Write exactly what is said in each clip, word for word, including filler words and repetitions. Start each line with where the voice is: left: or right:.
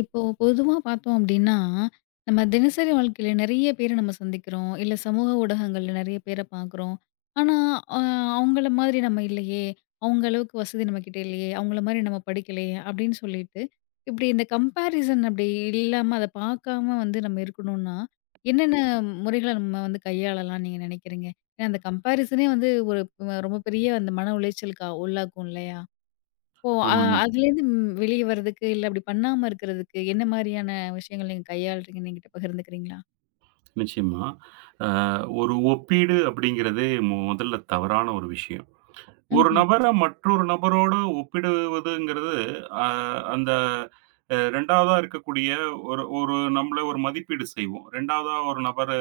left: இப்போ பொதுவா பார்த்தோம் அப்டின்னா, நம்ம தினசரி வாழ்க்கையில நெறைய பேர நம்ம சந்திக்கிறோம். இல்ல சமூக ஊடகங்கள்ல நெறைய பேர பார்க்குறோம். ஆனா, அ அவங்கள மாதிரி நம்ம இல்லையே! அவங்க அளவுக்கு வசதி நம்மகிட்ட இல்லையே! அவங்கள மாரி நம்ம படிக்கலையே! அப்டின்னு சொல்லிட்டு, இப்டி இந்த கம்பேரிசன் அப்டி இல்லாம அத பார்க்காம வந்து நம்ம இருக்கணும்னா, என்னென்ன முறைகள நம்ம வந்து கையாளலாம் நீங்க நெனைக்கிறீங்க? ஏன்னா அந்த கம்பேரிசனே வந்து ஒரு அஹ், ரொம்ப பெரிய அந்த மன உளைச்சலுக்கு ஆ- உள்ளாக்கும் இல்லையா? ஓ! அ
right: ஆமா. நி
left: அதுலேருந்து ம் வெளிய வரதுக்கு, இல்ல அப்படி பண்ணாம இருக்கிறதுக்கு, என்ன மாரியான விஷயங்கள் நீங்க கையாளுறீங்கன்னு என்கிட்ட பகிர்ந்துக்கிறீங்களா?
right: நிச்சயமா. அ ஒரு ஒப்பீடு அப்படிங்கிறதே முதல்ல தவறான ஒரு விஷயம். ஒரு
left: ம்ஹ்ம்.
right: நபர மற்றொரு நபரோடு ஒப்பிடுவதுங்கிறது, அ அந்த அ இரண்டாவதா இருக்கக்கூடிய ஒரு ஒரு நம்மள ஒரு மதிப்பீடு செய்வோம். 2வதா ஒரு நபரு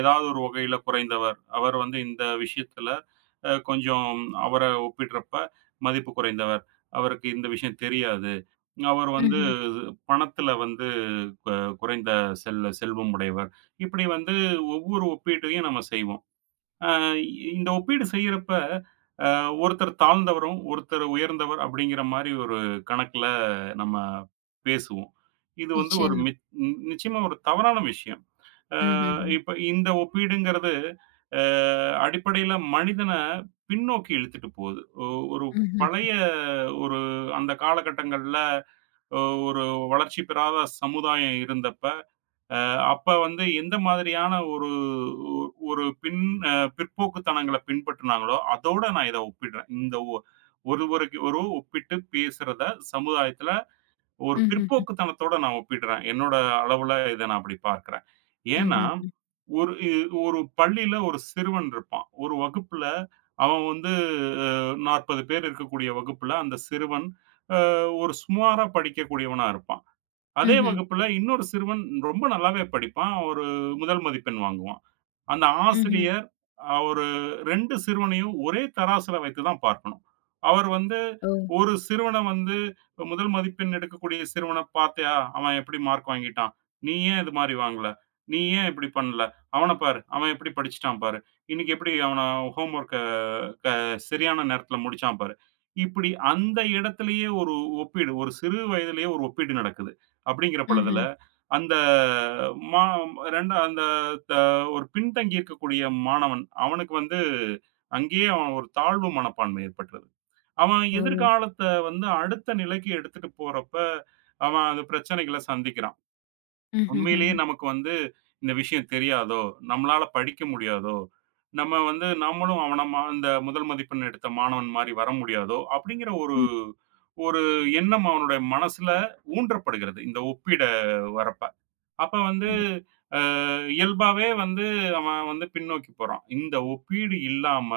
right: ஏதாவது ஒரு வகையில குறைந்தவர். அவர் வந்து இந்த விஷயத்துல அ கொஞ்சம் அவர ஒப்பிடுறப்ப மதிப்பு குறைந்தவர். அவருக்கு இந்த விஷயம் தெரியாது. அவர் வந்து
left: ம்ஹ்ம்.
right: பணத்துல வந்து கு குறைந்த செல் செல்வம் உடையவர். இப்படி வந்து ஒவ்வொரு ஒப்பீட்டையும் நம்ம செய்வோம். அ இந்த ஒப்பீடு செய்யறப்ப, அ ஒருத்தர் தாழ்ந்தவரும், ஒருத்தர் உயர்ந்தவர் அப்படிங்கிற மாரி ஒரு கணக்குல நம்ம பேசுவோம். இது வந்து ஒரு
left: நிச்சயமா.
right: மி நிச்சயமா ஒரு தவறான விஷயம். அ
left: ம்ஹ்ஹ்ம்.
right: இப்ப இந்த ஒப்பீடுங்கிறது அ அடிப்படையில மனிதன பின்னோக்கி இழுத்துட்டு போகுது. ஒ ஒரு
left: ம்ஹ்ம்.
right: பழைய ஒரு அந்த காலகட்டங்கள்ல அ ஒரு வளர்ச்சி பெறாத சமுதாயம் இருந்தப்ப, அ அப்ப வந்து எந்த மாதிரியான ஒரு ஒரு பின் அ பிற்போக்குத்தனங்கள பின்பற்றினாங்களோ, அதோட நான் இத ஒப்பிடுறேன். இந்த ஒ ஒருவருக்கு ஒரு ஒப்பிட்டு பேசுறத சமுதாயத்துல ஒரு
left: ம்ஹ்ஹ்ம்.
right: பிற்போக்குத்தனத்தோட நான் ஒப்பிடுறேன். என்னோட அளவுல இத நான் அப்படி பார்க்கிறேன். ஏன்னா,
left: ம்ஹ்ஹ்ம்.
right: ஒரு இ ஒரு பள்ளியில ஒரு சிறுவன் இருப்பான். ஒரு வகுப்புல அவன் வந்து அ நாற்பது பேர் இருக்கக்கூடிய வகுப்புல அந்த சிறுவன் அ ஒரு சுமாரா படிக்கக்கூடியவனா இருப்பான். அதே
left: ம்ஹ்ம்.
right: வகுப்புல இன்னொரு சிறுவன் ரொம்ப நல்லாவே படிப்பான். ஒரு முதல் மதிப்பெண் வாங்குவான். அந்த
left: ம்ஹ்ம்.
right: ஆசிரியர் அ ஒரு இரண்டு சிறுவனையும் ஒரே தராசுல வைத்து தான் பார்க்கணும். அவர் வந்து
left: ஓ!
right: ஒரு சிறுவன வந்து இப்ப முதல் மதிப்பெண் எடுக்கக்கூடிய சிறுவன பார்த்தியா? அவன் எப்படி மார்க் வாங்கிட்டான்? நீ ஏன் இது மாரி வாங்கல? நீ ஏன் இப்படி பண்ணல? அவன பாரு. அவன் எப்படி படிச்சுட்டான் பாரு. இன்னைக்கு எப்படி அவன ஹோம் ஒர்க்க க சரியான நேரத்துல முடிச்சான் பாரு. இப்படி அந்த இடத்திலேயே ஒரு ஒப்பீடு, ஒரு சிறு வயதிலேயே ஒரு ஒப்பீடு நடக்குது. அப்படிங்கிற பழுதுல
left: ம்ஹ்ம்.
right: அந்த மா இரண்டு அந்த த ஒரு பின்தங்கி இருக்கக்கூடிய மாணவன், அவனுக்கு வந்து அங்கேயே அவன் ஒரு தாழ்வு மனப்பான்மை ஏற்பட்டுருது. அவன்
left: ஓ!
right: எதிர்காலத்த வந்து அடுத்த நிலைக்கு எடுத்துட்டு போறப்ப, அவன் அந்த பிரச்சனைகள சந்திக்கிறான்.
left: ம்ஹ்ஹ்ஹ்ம்.
right: உண்மையிலேயே நமக்கு வந்து இந்த விஷயம் தெரியாதோ! நம்மளால படிக்க முடியாதோ! நம்ம வந்து நம்மளும் அவன மா அந்த முதல் மதிப்பெண் எடுத்த மாணவன் மாரி வர முடியாதோ! அப்படிங்கிற ஒரு
left: ம்.
right: ஒரு எண்ணம் அவனுடைய மனசுல ஊன்றப்படுகிறது. இந்த ஒப்பீட வரப்ப. அப்ப வந்து
left: ம்.
right: அ இயல்பாவே வந்து அவன் வந்து பின்னோக்கி போறான். இந்த ஒப்பீடு இல்லாம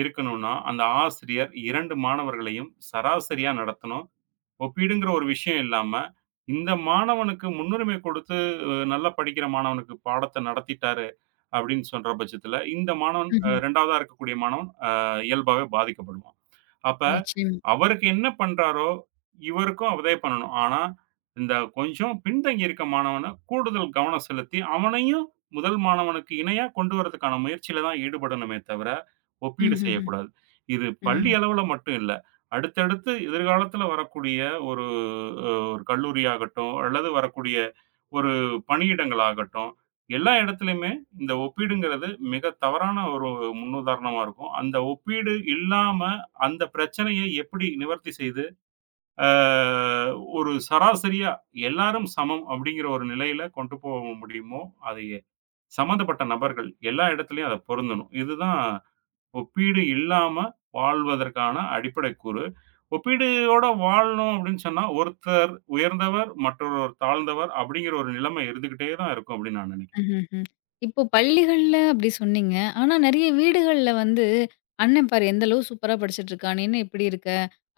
right: இருக்கணும்னா, அந்த ஆசிரியர் இரண்டு மாணவர்களையும் சராசரியா நடத்தணும். ஒப்பீடுங்கிற ஒரு விஷயம் இல்லாம, இந்த மாணவனுக்கு முன்னுரிமை கொடுத்து அஹ், நல்லா படிக்கிற மாணவனுக்கு பாடத்த நடத்திட்டாரு அப்படின்னு சொல்ற பட்சத்துல, இந்த மாணவன் அ
left: ம்ஹ்ம்.
right: 2வதா இருக்கக்கூடிய மாணவன் அ இயல்பாவே பாதிக்கப்படுவான். அப்ப
left: நிச்சயமா.
right: அவருக்கு என்ன பண்றாரோ, இவருக்கும் அதே பண்ணணும். ஆனா, இந்த கொஞ்சம் பின்தங்கி இருக்க மாணவன கூடுதல் கவனம் செலுத்தி, அவனையும் முதல் மாணவனுக்கு இணையா கொண்டு வரதுக்கான முயற்சியில தான் ஈடுபடணுமே தவிர, ஒப்பீடு
left: ம்ஹ்ஹ்ம்.
right: செய்யக்கூடாது. இது பள்ளி
left: ம்.
right: அளவுல மட்டும் இல்ல. அடுத்தடுத்து எதிர்காலத்துல வரக்கூடிய ஒரு அ ஒரு கல்லூரியாகட்டும், அல்லது வரக்கூடிய ஒரு பணியிடங்கள் ஆகட்டும், எல்லா இடத்துலயுமே இந்த ஒப்பீடுங்கிறது மிக தவறான ஒரு முன்னுதாரணமா இருக்கும். அந்த ஒப்பீடு இல்லாம அந்த பிரச்சனைய எப்படி நிவர்த்தி செய்து, அ ஒரு சராசரியா எல்லாரும் சமம் அப்படிங்கிற ஒரு நிலையில கொண்டு போக முடியுமோ, அது சம்மந்தப்பட்ட நபர்கள் எல்லா இடத்துலயும் அது பொருந்தணும். இதுதான் ஒப்பீடு இல்லாம வாழ்வதற்கான அடிப்படை கூறு. ஒப்பீடோட வாழணும் அப்படின்னு சொன்னா, ஒருத்தர் உயர்ந்தவர், மற்றொருவர் தாழ்ந்தவர் அப்படிங்கிற ஒரு நிலைமை இருந்துகிட்டே தான் இருக்கும் அப்படின்னு நான் நினைக்கிறேன்.
left: ம்ஹ்ஹ்ம். இப்போ பள்ளிகள்ல அப்படி சொன்னீங்க. ஆனா நெறைய வீடுகள்ல வந்து, "அண்ணன் பாரு எந்த அளவு சூப்பரா படிச்சுட்டுருக்கா. நீ என்ன இப்படி இருக்க?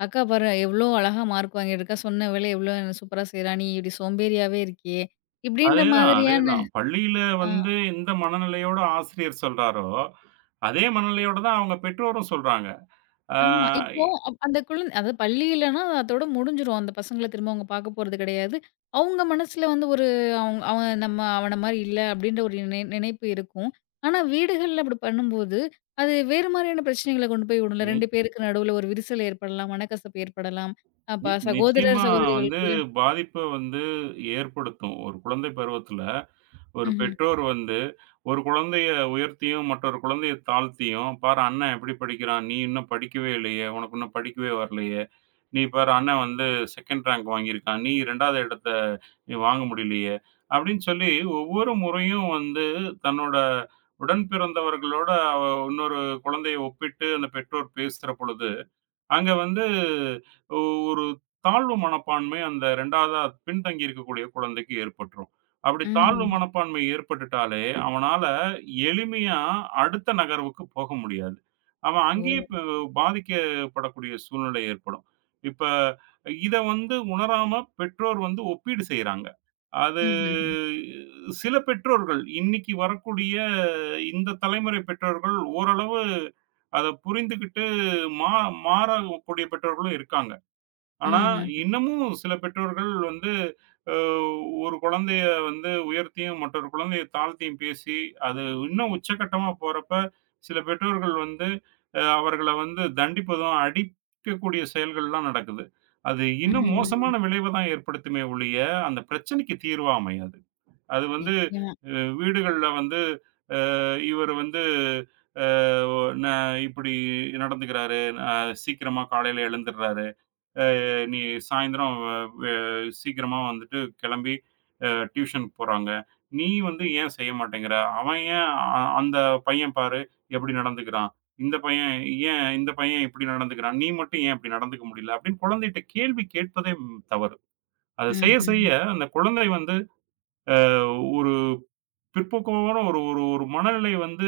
left: அக்கா பாரு எவ்ளோ அழகா மார்க் வாங்கியிருக்கா. சொன்ன வேலைய எவ்ளோ சூப்பரா செய்றா. நீ இப்படி சோம்பேறியாவே இருக்கியே." இப்படின்ற
right: அதேதான்,
left: மாதிரியான
right: அதேதான். பள்ளியில
left: ஆ.
right: வந்து எந்த மனநிலையோட ஆசிரியர் சொல்றாரோ, அதே மனநிலையோட தான் அவங்க பெற்றோரும் சொல்றாங்க. ஆ
left: ஆமா. இப்போ அப் அந்த குழந்தை அதாவது பள்ளியிலன்னா அதோட முடிஞ்சிரும். அந்த பசங்கள திரும்ப அவங்க பார்க்க போறது கிடையாது. அவங்க மனசுல வந்து ஒரு அவங் அவன் நம்ம அவன மாரி இல்ல அப்டின்ற ஒரு நினை நினைப்பு இருக்கும். ஆனா வீடுகள்ல அப்படி பண்ணும்போது, அது வேறு மாரியான பிரச்சனைகள கொண்டு போய் விடும்ல.
right: நி
left: இரண்டு பேருக்கு நடுவுல ஒரு விரிசல் ஏற்படலாம், மனக்கசப்பு ஏற்படலாம்.
right: நி
left: அப்ப சகோதரர்
right: நிச்சயமா வந்து
left: சகோதரிகளுக்குள்ள
right: பாதிப்ப வந்து ஏற்படுத்தும். ஒரு குழந்தை பருவத்தில. ஒரு
left: ம்ஹ்ம்.
right: பெற்றோர் வந்து ஒரு குழந்தைய உயர்த்தியும், மற்றொரு குழந்தைய தாழ்த்தியும், "பாரு அண்ணன் எப்படி படிக்கிறான். நீ இன்னும் படிக்கவே இல்லையே! உனக்கு இன்னும் படிக்கவே வரலையே! நீ பாரு அண்ணன் வந்து செகண்ட் ரேங்க் வாங்கியிருக்கான். நீ இரண்டாவது இடத்த நீ வாங்க முடியலையே!" அப்படின்னு சொல்லி ஒவ்வொரு முறையும் வந்து தன்னோட உடன் பிறந்தவர்களோட அவ இன்னொரு குழந்தைய ஒப்பிட்டு அந்த பெற்றோர் பேசுற பொழுது அங்க வந்து ஒ- ஒரு தாழ்வு மனப்பான்மை அந்த 2வதா பின்தங்கி இருக்கக்கூடிய குழந்தைக்கு ஏற்பட்டுரும். அப்படி தாழ்வு
left: ம்ஹ்ஹ்ம்.
right: மனப்பான்மை ஏற்பட்டுட்டாலே, அவனால எளிமையா அடுத்த நகர்வுக்கு போக முடியாது. அவன் அங்கேயே
left: ஓ!
right: ப பாதிக்கப்படக்கூடிய சூழ்நிலை ஏற்படும். இப்ப இத வந்து உணராம பெற்றோர் வந்து ஒப்பீடு செய்றாங்க. அது
left: ம்ஹ்ஹ்ம்.
right: சில பெற்றோர்கள் இன்னைக்கு வரக்கூடிய இந்த தலைமுறை பெற்றோர்கள் ஓரளவு அத புரிந்துகிட்டு மா மாறக்கூடிய பெற்றோர்களும் இருக்காங்க. ஆனா,
left: ம்ஹ்ஹ்ம்.
right: இன்னமும் சில பெற்றோர்கள் வந்து அ ஒரு குழந்தைய வந்து உயர்த்தியும், மற்றொரு குழந்தைய தாழ்த்தியும் பேசி, அது இன்னும் உச்சகட்டமா போறப்ப, சில பெற்றோர்கள் வந்து அ அவர்கள வந்து தண்டிப்பதும், அடிக்கக்கூடிய செயல்கள்லாம் நடக்குது. அது இன்னும்
left: ம்.
right: மோசமான விளைவ தான் ஏற்படுத்துமே ஒழிய, அந்த பிரச்சனைக்கு தீர்வா அமையாது. அது வந்து
left: நிச்சயமா.
right: அ வீடுகள்ல வந்து இவரு வந்து ந இப்படி நடந்துக்கிறாரு. அ சீக்கிரமா காலையில எழுந்துடுறாரு. அ நீ சாயந்தரம் வெ சீக்கிரமா வந்துட்டு கிளம்பி அ டியூஷன் போறாங்க. நீ வந்து ஏன் செய்ய மாட்டேங்கிற? அவன் ஏன் அ அந்த பையன் பாரு எப்படி நடந்துக்கிறான். இந்த பையன் ஏன் இந்த பையன் இப்படி நடந்துக்கிறான். நீ மட்டும் ஏன் இப்படி நடந்துக்க முடியல? அப்படின்னு குழந்தைகிட்ட கேள்வி கேட்பதே ம், தவறு. அத செய்ய
left: ம்ஹ்ஹ்ம்.
right: செய்ய அந்த குழந்தை வந்து ஒரு பிற்போக்கான ஒரு ஒரு ஒரு மனநிலை வந்து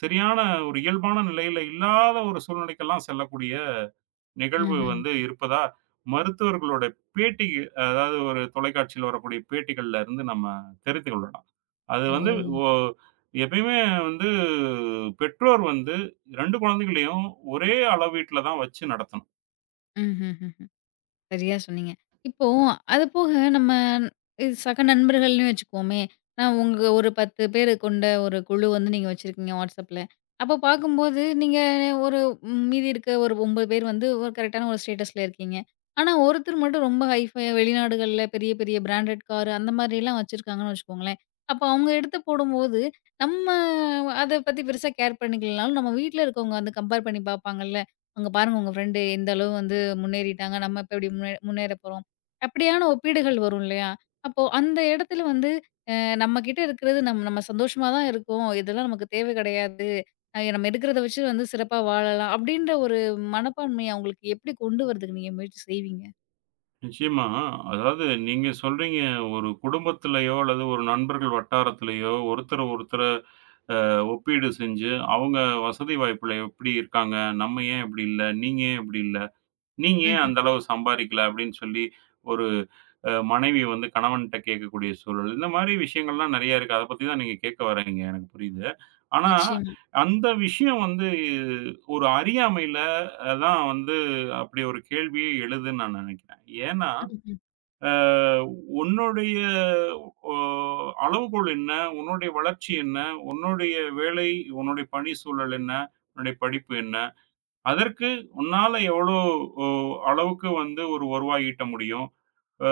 right: சரியான ஒரு இயல்பான நிலையில இல்லாத ஒரு சூழ்நிலைக்கெல்லாம் செல்லக்கூடிய நிகழ்வு
left: ம்ஹ்ம்.
right: வந்து இருப்பதா, மருத்துவர்களோட பேட்டி அதாவது ஒரு தொலைக்காட்சியில வரக்கூடிய பேட்டிகள்ல இருந்து நம்ம தெரிந்து கொள்ளலாம். அது
left: ஓ!
right: வந்து ஒ எப்பயுமே வந்து பெற்றோர் வந்து இரண்டு குழந்தைகளையும் ஒரே அளவீட்ல தான் வச்சு நடத்தணும்.
left: ம்ஹ்ஹ்ம். சரியா சொன்னீங்க. இப்போ அது போக நம்ம இது சக நண்பர்கள்னு வச்சுக்குவோமே, நான் உங்க ஒரு பத்து பேர் கொண்ட ஒரு குழு வந்து நீங்க வச்சிருக்கீங்க WhatsAppல. அப்போ பார்க்கும்போது நீங்க ஒரு ம், மீதி இருக்க ஒரு ஒன்பது பேர் வந்து ஒரு கரெக்ட்டான ஒரு ஸ்டேட்டஸ்ல இருக்கீங்க. ஆனா ஒருத்தர் மட்டும் ரொம்ப ஹைஃபையா வெளிநாடுகள்ல பெரிய பெரிய பிராண்டட் கார் அந்த மாதிரிலாம் வச்சிருக்காங்கன்னு வச்சுக்கோங்களேன். அப்போ அவங்க எடுத்து போடும்போது, நம்ம அத பத்தி பெருசா கேர் பண்ணிக்கலனாலும், நம்ம வீட்ல இருக்கவங்க வந்து கம்பேர் பண்ணி பார்ப்பாங்கல்ல. அங்க பாருங்க உங்க ஃப்ரெண்டு எந்த அளவு வந்து முன்னேறிட்டாங்க. நம்ம இப்ப எப்படி முன்னே முன்னேறப் போறோம். அப்படியான ஒப்பீடுகள் வரும் இல்லையா? அப்போ அந்த இடத்துல வந்து அ நம்ம கிட்ட இருக்கிறது நம்ம நம்ம சந்தோஷமா தான் இருக்கோம். இதெல்லாம் நமக்கு தேவை கிடையாது. அ நம்ம இருக்கிறத வச்சு வந்து சிறப்பா வாழலாம். அப்படின்ற ஒரு மனப்பான்மைய அவங்களுக்கு எப்படி கொண்டு வரதுக்கு நீங்க முயற்சி செய்வீங்க?
right: நிச்சயமா. அதாவது நீங்க சொல்றீங்க ஒரு குடும்பத்திலயோ அல்லது ஒரு நண்பர்கள் வட்டாரத்திலயோ ஒருத்தர ஒருத்தர அ ஒப்பீடு செஞ்சு, அவங்க வசதி வாய்ப்புல எப்படி இருக்காங்க? நம்ம ஏன் இப்படி இல்ல? நீங்க ஏன் இப்படி இல்ல? நீங்க ஏன்
left: ம்ஹ்ம்.
right: அந்த அளவு சம்பாரிக்கல? அப்படின்னு சொல்லி ஒரு அ மனைவி வந்து கணவன்ட்ட கேட்கக்கூடிய சூழல். இந்த மாரி விஷயங்கள்லாம் நெறைய இருக்கு. அத பத்தி தான் நீங்க கேட்க வர்றீங்க. எனக்கு புரியுது. ஆனா,
left: நிச்சயமா.
right: அந்த விஷயம் வந்து ஒரு அறியாமையில அதான் வந்து அப்படி ஒரு கேள்வியே எழுதுன்னு நான் நெனைக்கிறேன். ஏன்னா
left: ம்ஹ்ம்.
right: அ உன்னுடைய ஒ அளவுகோல் என்ன? உன்னுடைய வளர்ச்சி என்ன? உன்னுடைய வேலை, உன்னுடைய பணி சூழல் என்ன? உன்னுடைய படிப்பு என்ன? அதற்கு உன்னால எவ்வளோ ஒ அளவுக்கு வந்து ஒரு வருவாய் ஈட்ட முடியும்? அ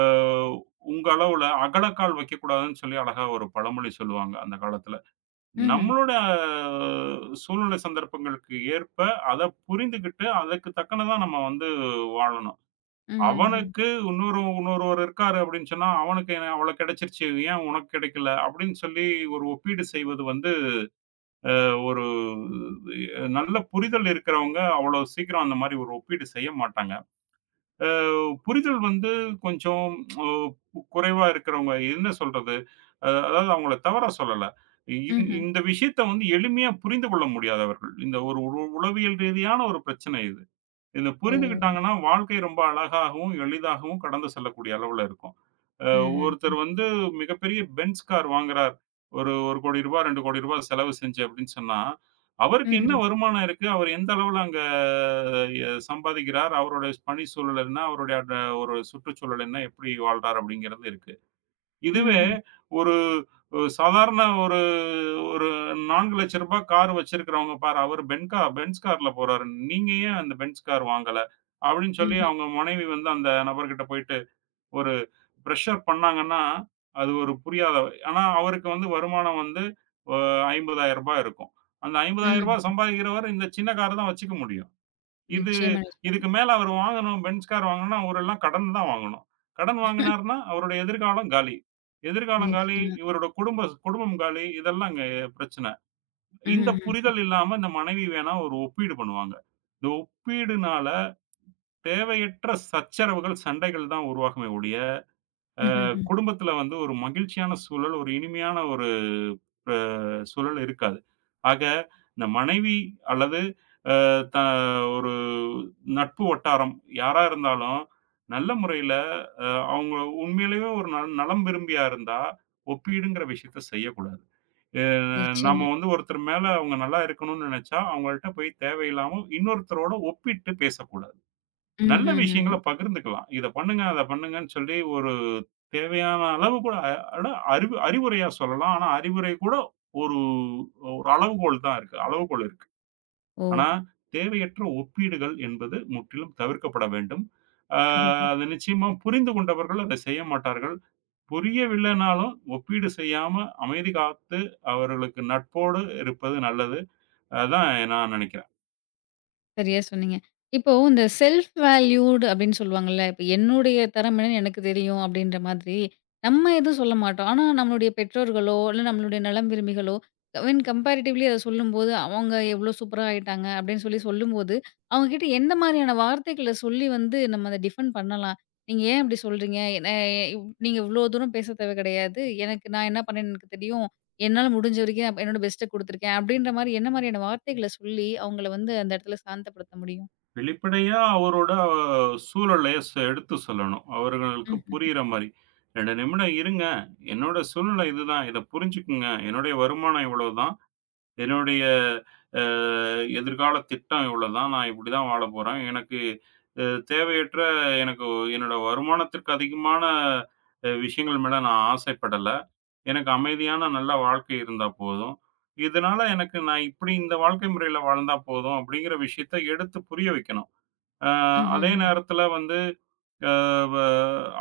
right: உங்க அளவுல அகலக்கால் வைக்கக்கூடாதுன்னு சொல்லி அழகா ஒரு பழமொழி சொல்லுவாங்க அந்த காலத்துல.
left: ம்ஹ்ம்.
right: நம்மளோட அஹ், சூழ்நிலை சந்தர்ப்பங்களுக்கு ஏற்ப அத புரிந்துகிட்டு, அதுக்கு தக்கன தான் நம்ம வந்து வாழணும்.
left: ம்ஹ்ம்.
right: அவனுக்கு இன்னொரு இன்னொருவர் இருக்காரு அப்படின்னு சொன்னா, "அவனுக்கு என்ன அவ்வளோ கிடைச்சிருச்சு. ஏன் உனக்கு கிடைக்கல?" அப்படின்னு சொல்லி ஒரு ஒப்பீடு செய்வது வந்து ஒரு அஹ், நல்ல புரிதல் இருக்கிறவங்க அவ்வளோ சீக்கிரம் அந்த மாரி ஒரு ஒப்பீடு செய்ய மாட்டாங்க. அ புரிதல் வந்து கொஞ்சம் அஹ், கு- குறைவா இருக்கிறவங்க என்ன சொல்றது? அ அதாவது அவங்கள தவறா சொல்லல. இந்
left: ம்ஹ்ம்.
right: இந்த விஷயத்த வந்து எளிமையா புரிந்து கொள்ள முடியாதவர்கள். இந்த ஒரு உள- உளவியல் ரீதியான ஒரு பிரச்சனை இது. இத
left: ஓ!
right: புரிந்துகிட்டாங்கன்னா, வாழ்க்கை ரொம்ப அழகாகவும், எளிதாகவும் கடந்து செல்லக்கூடிய அளவுல இருக்கும். அ
left: ம்ஹ்ம்.
right: ஒருத்தர் வந்து மிகப்பெரிய பென்ஸ் கார் வாங்குறார். ஒரு ரூ. 1,00,00,000 இரண்டு கோடி ரூபாய் செலவு செஞ்சு அப்படின்னு சொன்னா, அவருக்கு என்ன
left: ம்ஹ்ம்.
right: வருமானம் இருக்கு? அவர் எந்த அளவுல அங்க எ சம்பாதிக்கிறார்? அவருடைய பணி சூழல் என்ன? அவருடைய அந்த ஒரு சுற்றுச்சூழல் என்ன? எப்படி வாழ்றார்? அப்படிங்கிறது இருக்கு. இதுவே
left: ம்ஹ்ம்.
right: ஒரு ஒ சாதாரண ஒரு ஒரு நான்கு லட்சம் ரூபாய் கார் வச்சிருக்கிறவங்க பாரு, அவரு பென்கா பென்ஸ் கார்ல போறாரு. நீங்க ஏன் அந்த பென்ஸ் கார் வாங்கல? அப்படின்னு சொல்லி
left: ம்ஹ்ம்.
right: அவங்க மனைவி வந்து அந்த நபர்கிட்ட போயிட்டு ஒரு பிரஷர் பண்ணாங்கன்னா, அது ஒரு புரியாத ஆனா அவருக்கு வந்து வருமானம் வந்து அ ரூ. ஐம்பதாயிரம் இருக்கும். அந்த ரூ. ஐம்பதாயிரம்
left: ம்.
right: சம்பாதிக்கிறவரு இந்த சின்ன கார் தான் வச்சுக்க முடியும். இது
left: நிச்சயமா, நிச்சயமா.
right: இதுக்கு மேல அவரு வாங்கணும் பென்ஸ் கார் வாங்கணும்னா, அவரெல்லாம் கடன் தான் வாங்கணும். கடன் வாங்கினாருன்னா, அவருடைய எதிர்காலம் காலி. எதிர்காலம் காலி,
left: நிச்சயமா.
right: இவரோட குடும்ப குடும்பம் காலி. இதெல்லாம் இங்க பிரச்சனை. இந்த
left: ம்ஹ்ம்.
right: புரிதல் இல்லாம இந்த மனைவி வேணா ஒரு ஒப்பீடு பண்ணுவாங்க. இந்த ஒப்பீடுனால தேவையற்ற சச்சரவுகள், சண்டைகள் தான் உருவாகுமே ஒழிய,
left: ம்ஹ்ம்.
right: குடும்பத்துல வந்து ஒரு மகிழ்ச்சியான சூழல், ஒரு இனிமையான ஒரு அ சூழல் இருக்காது. ஆக, இந்த மனைவி அல்லது த ஒரு நட்பு வட்டாரம் யாரா இருந்தாலும், நல்ல முறையில அ அவங்க உண்மையிலேயே ஒரு நல் நலம் விரும்பியா இருந்தா, ஒப்பீடுங்கிற விஷயத்த செய்யக்கூடாது. அ
left: நிச்சயமா.
right: நாம வந்து ஒருத்தர் மேல அவங்க நல்லா இருக்கணும்னு நெனச்சா, அவங்கள்ட்ட போய் தேவையில்லாம இன்னொருத்தரோட ஒப்பிட்டு பேசக்கூடாது. நல்ல
left: ம்ஹ்ஹ்ஹ்ம்.
right: விஷயங்கள பகிர்ந்துக்கலாம். "இத பண்ணுங்க, அத பண்ணுங்கன்னு" சொல்லி ஒரு தேவையான அளவு கூட அ- அட அறிவு அறிவுரையா சொல்லலாம். ஆனா, அறிவுரை கூட ஒரு ஒரு அளவுகோல் தான் இருக்கு. அளவுகோல் இருக்கு.
left: ஓஹோ!
right: ஆனா, தேவையற்ற ஒப்பீடுகள் என்பது முற்றிலும் தவிர்க்கப்பட வேண்டும். ஆ
left: ம்ஹ்ஹ்ம்.
right: அது நிச்சயமா புரிந்து கொண்டவர்கள் அதை செய்ய மாட்டார்கள். புரியவில்லைனாலும் ஒப்பீடு செய்யாம அமைதி காத்து அவர்களுக்கு நட்போடு இருப்பது நல்லது. அதான் நான் நினைக்கிறேன்.
left: சரியா சொன்னீங்க. இப்போ இந்த செல்ஃப் வேல்யூட் அப்படின்னு சொல்லுவாங்கல்ல. இப்ப என்னுடைய தரம் என்னன்னு எனக்கு தெரியும் அப்படின்ற மாதிரி, நம்ம எதுவும் சொல்ல மாட்டோம். ஆனா, நம்மளுடைய பெற்றோர்களோ, இல்ல நம்மளுடைய நலம் விரும்பிகளோ, வென் கம்பேரிட்டிவ்லி அத சொல்லும்போது, அவங்க எவ்வளோ சூப்பரா ஆயிட்டாங்க அப்படின்னு சொல்லி சொல்லும்போது, அவங்க கிட்ட எந்த மாரியான வார்த்தைகள சொல்லி வந்து நம்ம அத டிஃபெண்ட் பண்ணலாம்? நீங்க ஏன் இப்படி சொல்றீங்க? எ ந நீங்க இவ்ளோ தூரம் பேச தேவை கிடையாது. எனக்கு நான் என்ன பண்ணேன்னு எனக்கு தெரியும். என்னால முடிஞ்ச வரைக்கும் அப் என்னோட பெஸ்ட்ட குடுத்துருக்கேன். அப்படின்ற மாரி என்ன மாரியான வார்த்தைகள சொல்லி, அவங்கள வந்து அந்த இடத்துல சாந்தப்படுத்த முடியும்?
right: வெளிப்படையா அவரோட அஹ், சூழலை ஸ் எடுத்து சொல்லணும். அவர்களுக்கு
left: ம்ஹ்ம்.
right: புரியிற மாரி. இரண்டு நிமிடம் இருங்க. என்னோட சூழ்நிலை இதுதான். இத புரிஞ்சுக்குங்க. என்னுடைய வருமானம் இவ்வளவுதான். என்னுடைய அ எதிர்கால திட்டம் இவ்வளதான். நான் இப்படிதான் வாழப்போறேன். எனக்கு அ தேவையற்ற எனக்கு என்னோட வருமானத்திற்கு அதிகமான அ விஷயங்கள் மேல நான் ஆசைப்படல. எனக்கு அமைதியான நல்ல வாழ்க்கை இருந்தா போதும். இதனால எனக்கு நான் இப்படி இந்த வாழ்க்கை முறையில வாழ்ந்தா போதும் அப்படிங்கிற விஷயத்த எடுத்து புரிய வைக்கணும். அ அதே
left: ம்ஹ்ஹ்ம்.
right: நேரத்தில வந்து அ வ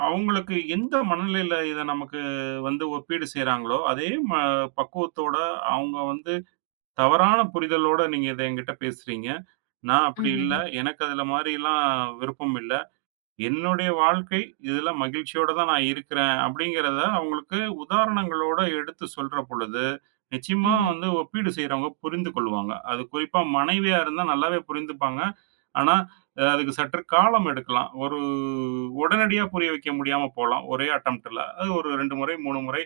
right: அவங்களுக்கு எந்த மனநிலையில இத நமக்கு வந்து ஒப்பீடு செய்றாங்களோ, அதே ம பக்குவத்தோட அவங்க வந்து தவறான புரிதலோட நீங்க இத என்கிட்ட பேசுறீங்க. நான் அப்படி இல்ல.
left: ம்ஹ்ஹ்ம்.
right: எனக்கு அதுல மாரிலாம் விருப்பம் இல்ல. என்னுடைய வாழ்க்கை இதுல மகிழ்ச்சியோட தான் நான் இருக்கிறேன். அப்படிங்கிறத அவங்களுக்கு உதாரணங்களோட எடுத்து சொல்ற பொழுது, நிச்சயமா
left: ம்ஹ்ம்.
right: வந்து ஒப்பீடு செய்றவங்க புரிந்து கொள்வாங்க. அது குறிப்பா மனைவியா இருந்தா நல்லாவே புரிந்துப்பாங்க. ஆனா, அ அதுக்கு சற்று காலம் எடுக்கலாம். ஒரு உடனடியா புரிய வைக்க முடியாம போலாம். ஒரே அட்டம்ப்ட்ல. அது ஒரு இரண்டு முறை, மூன்று முறை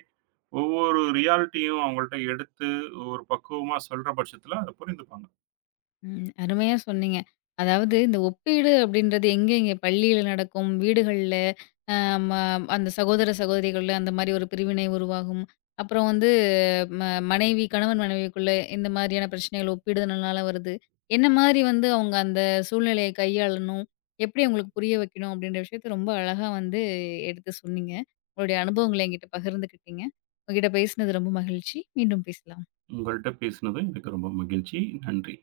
right: ஒவ்வொரு ரியாலிட்டியும் அவங்கள்ட்ட எடுத்து ஒரு பக்குவமா சொல்ற பட்சத்துல அத புரிந்துப்பாங்க.
left: ம். அருமையா சொன்னீங்க. அதாவது இந்த ஒப்பீடு அப்படின்றது எங்க எங்க பள்ளியில நடக்கும், வீடுகள்ல, அ ம அந்த சகோதர சகோதரிகள்ல அந்த மாரி ஒரு பிரிவினை உருவாகும். அப்புறம் வந்து ம மனைவி கணவன் மனைவிக்குள்ள இந்த மாதிரியான பிரச்சனைகள் ஒப்பிடுதல்னால வருது. என்ன மாதிரி வந்து அவங்க அந்த சூழ்நிலையை கையாளணும், எப்படி அவங்களுக்கு புரிய வைக்கணும் அப்படின்ற விஷயத்த ரொம்ப அழகா வந்து எடுத்து சொன்னீங்க. உங்களுடைய அனுபவங்கள என்கிட்ட பகிர்ந்துக்கிட்டீங்க. உங்ககிட்ட பேசினது ரொம்ப மகிழ்ச்சி. மீண்டும் பேசலாம்.
right: உங்கள்ட்ட பேசினது எனக்கு ரொம்ப மகிழ்ச்சி. நன்றி.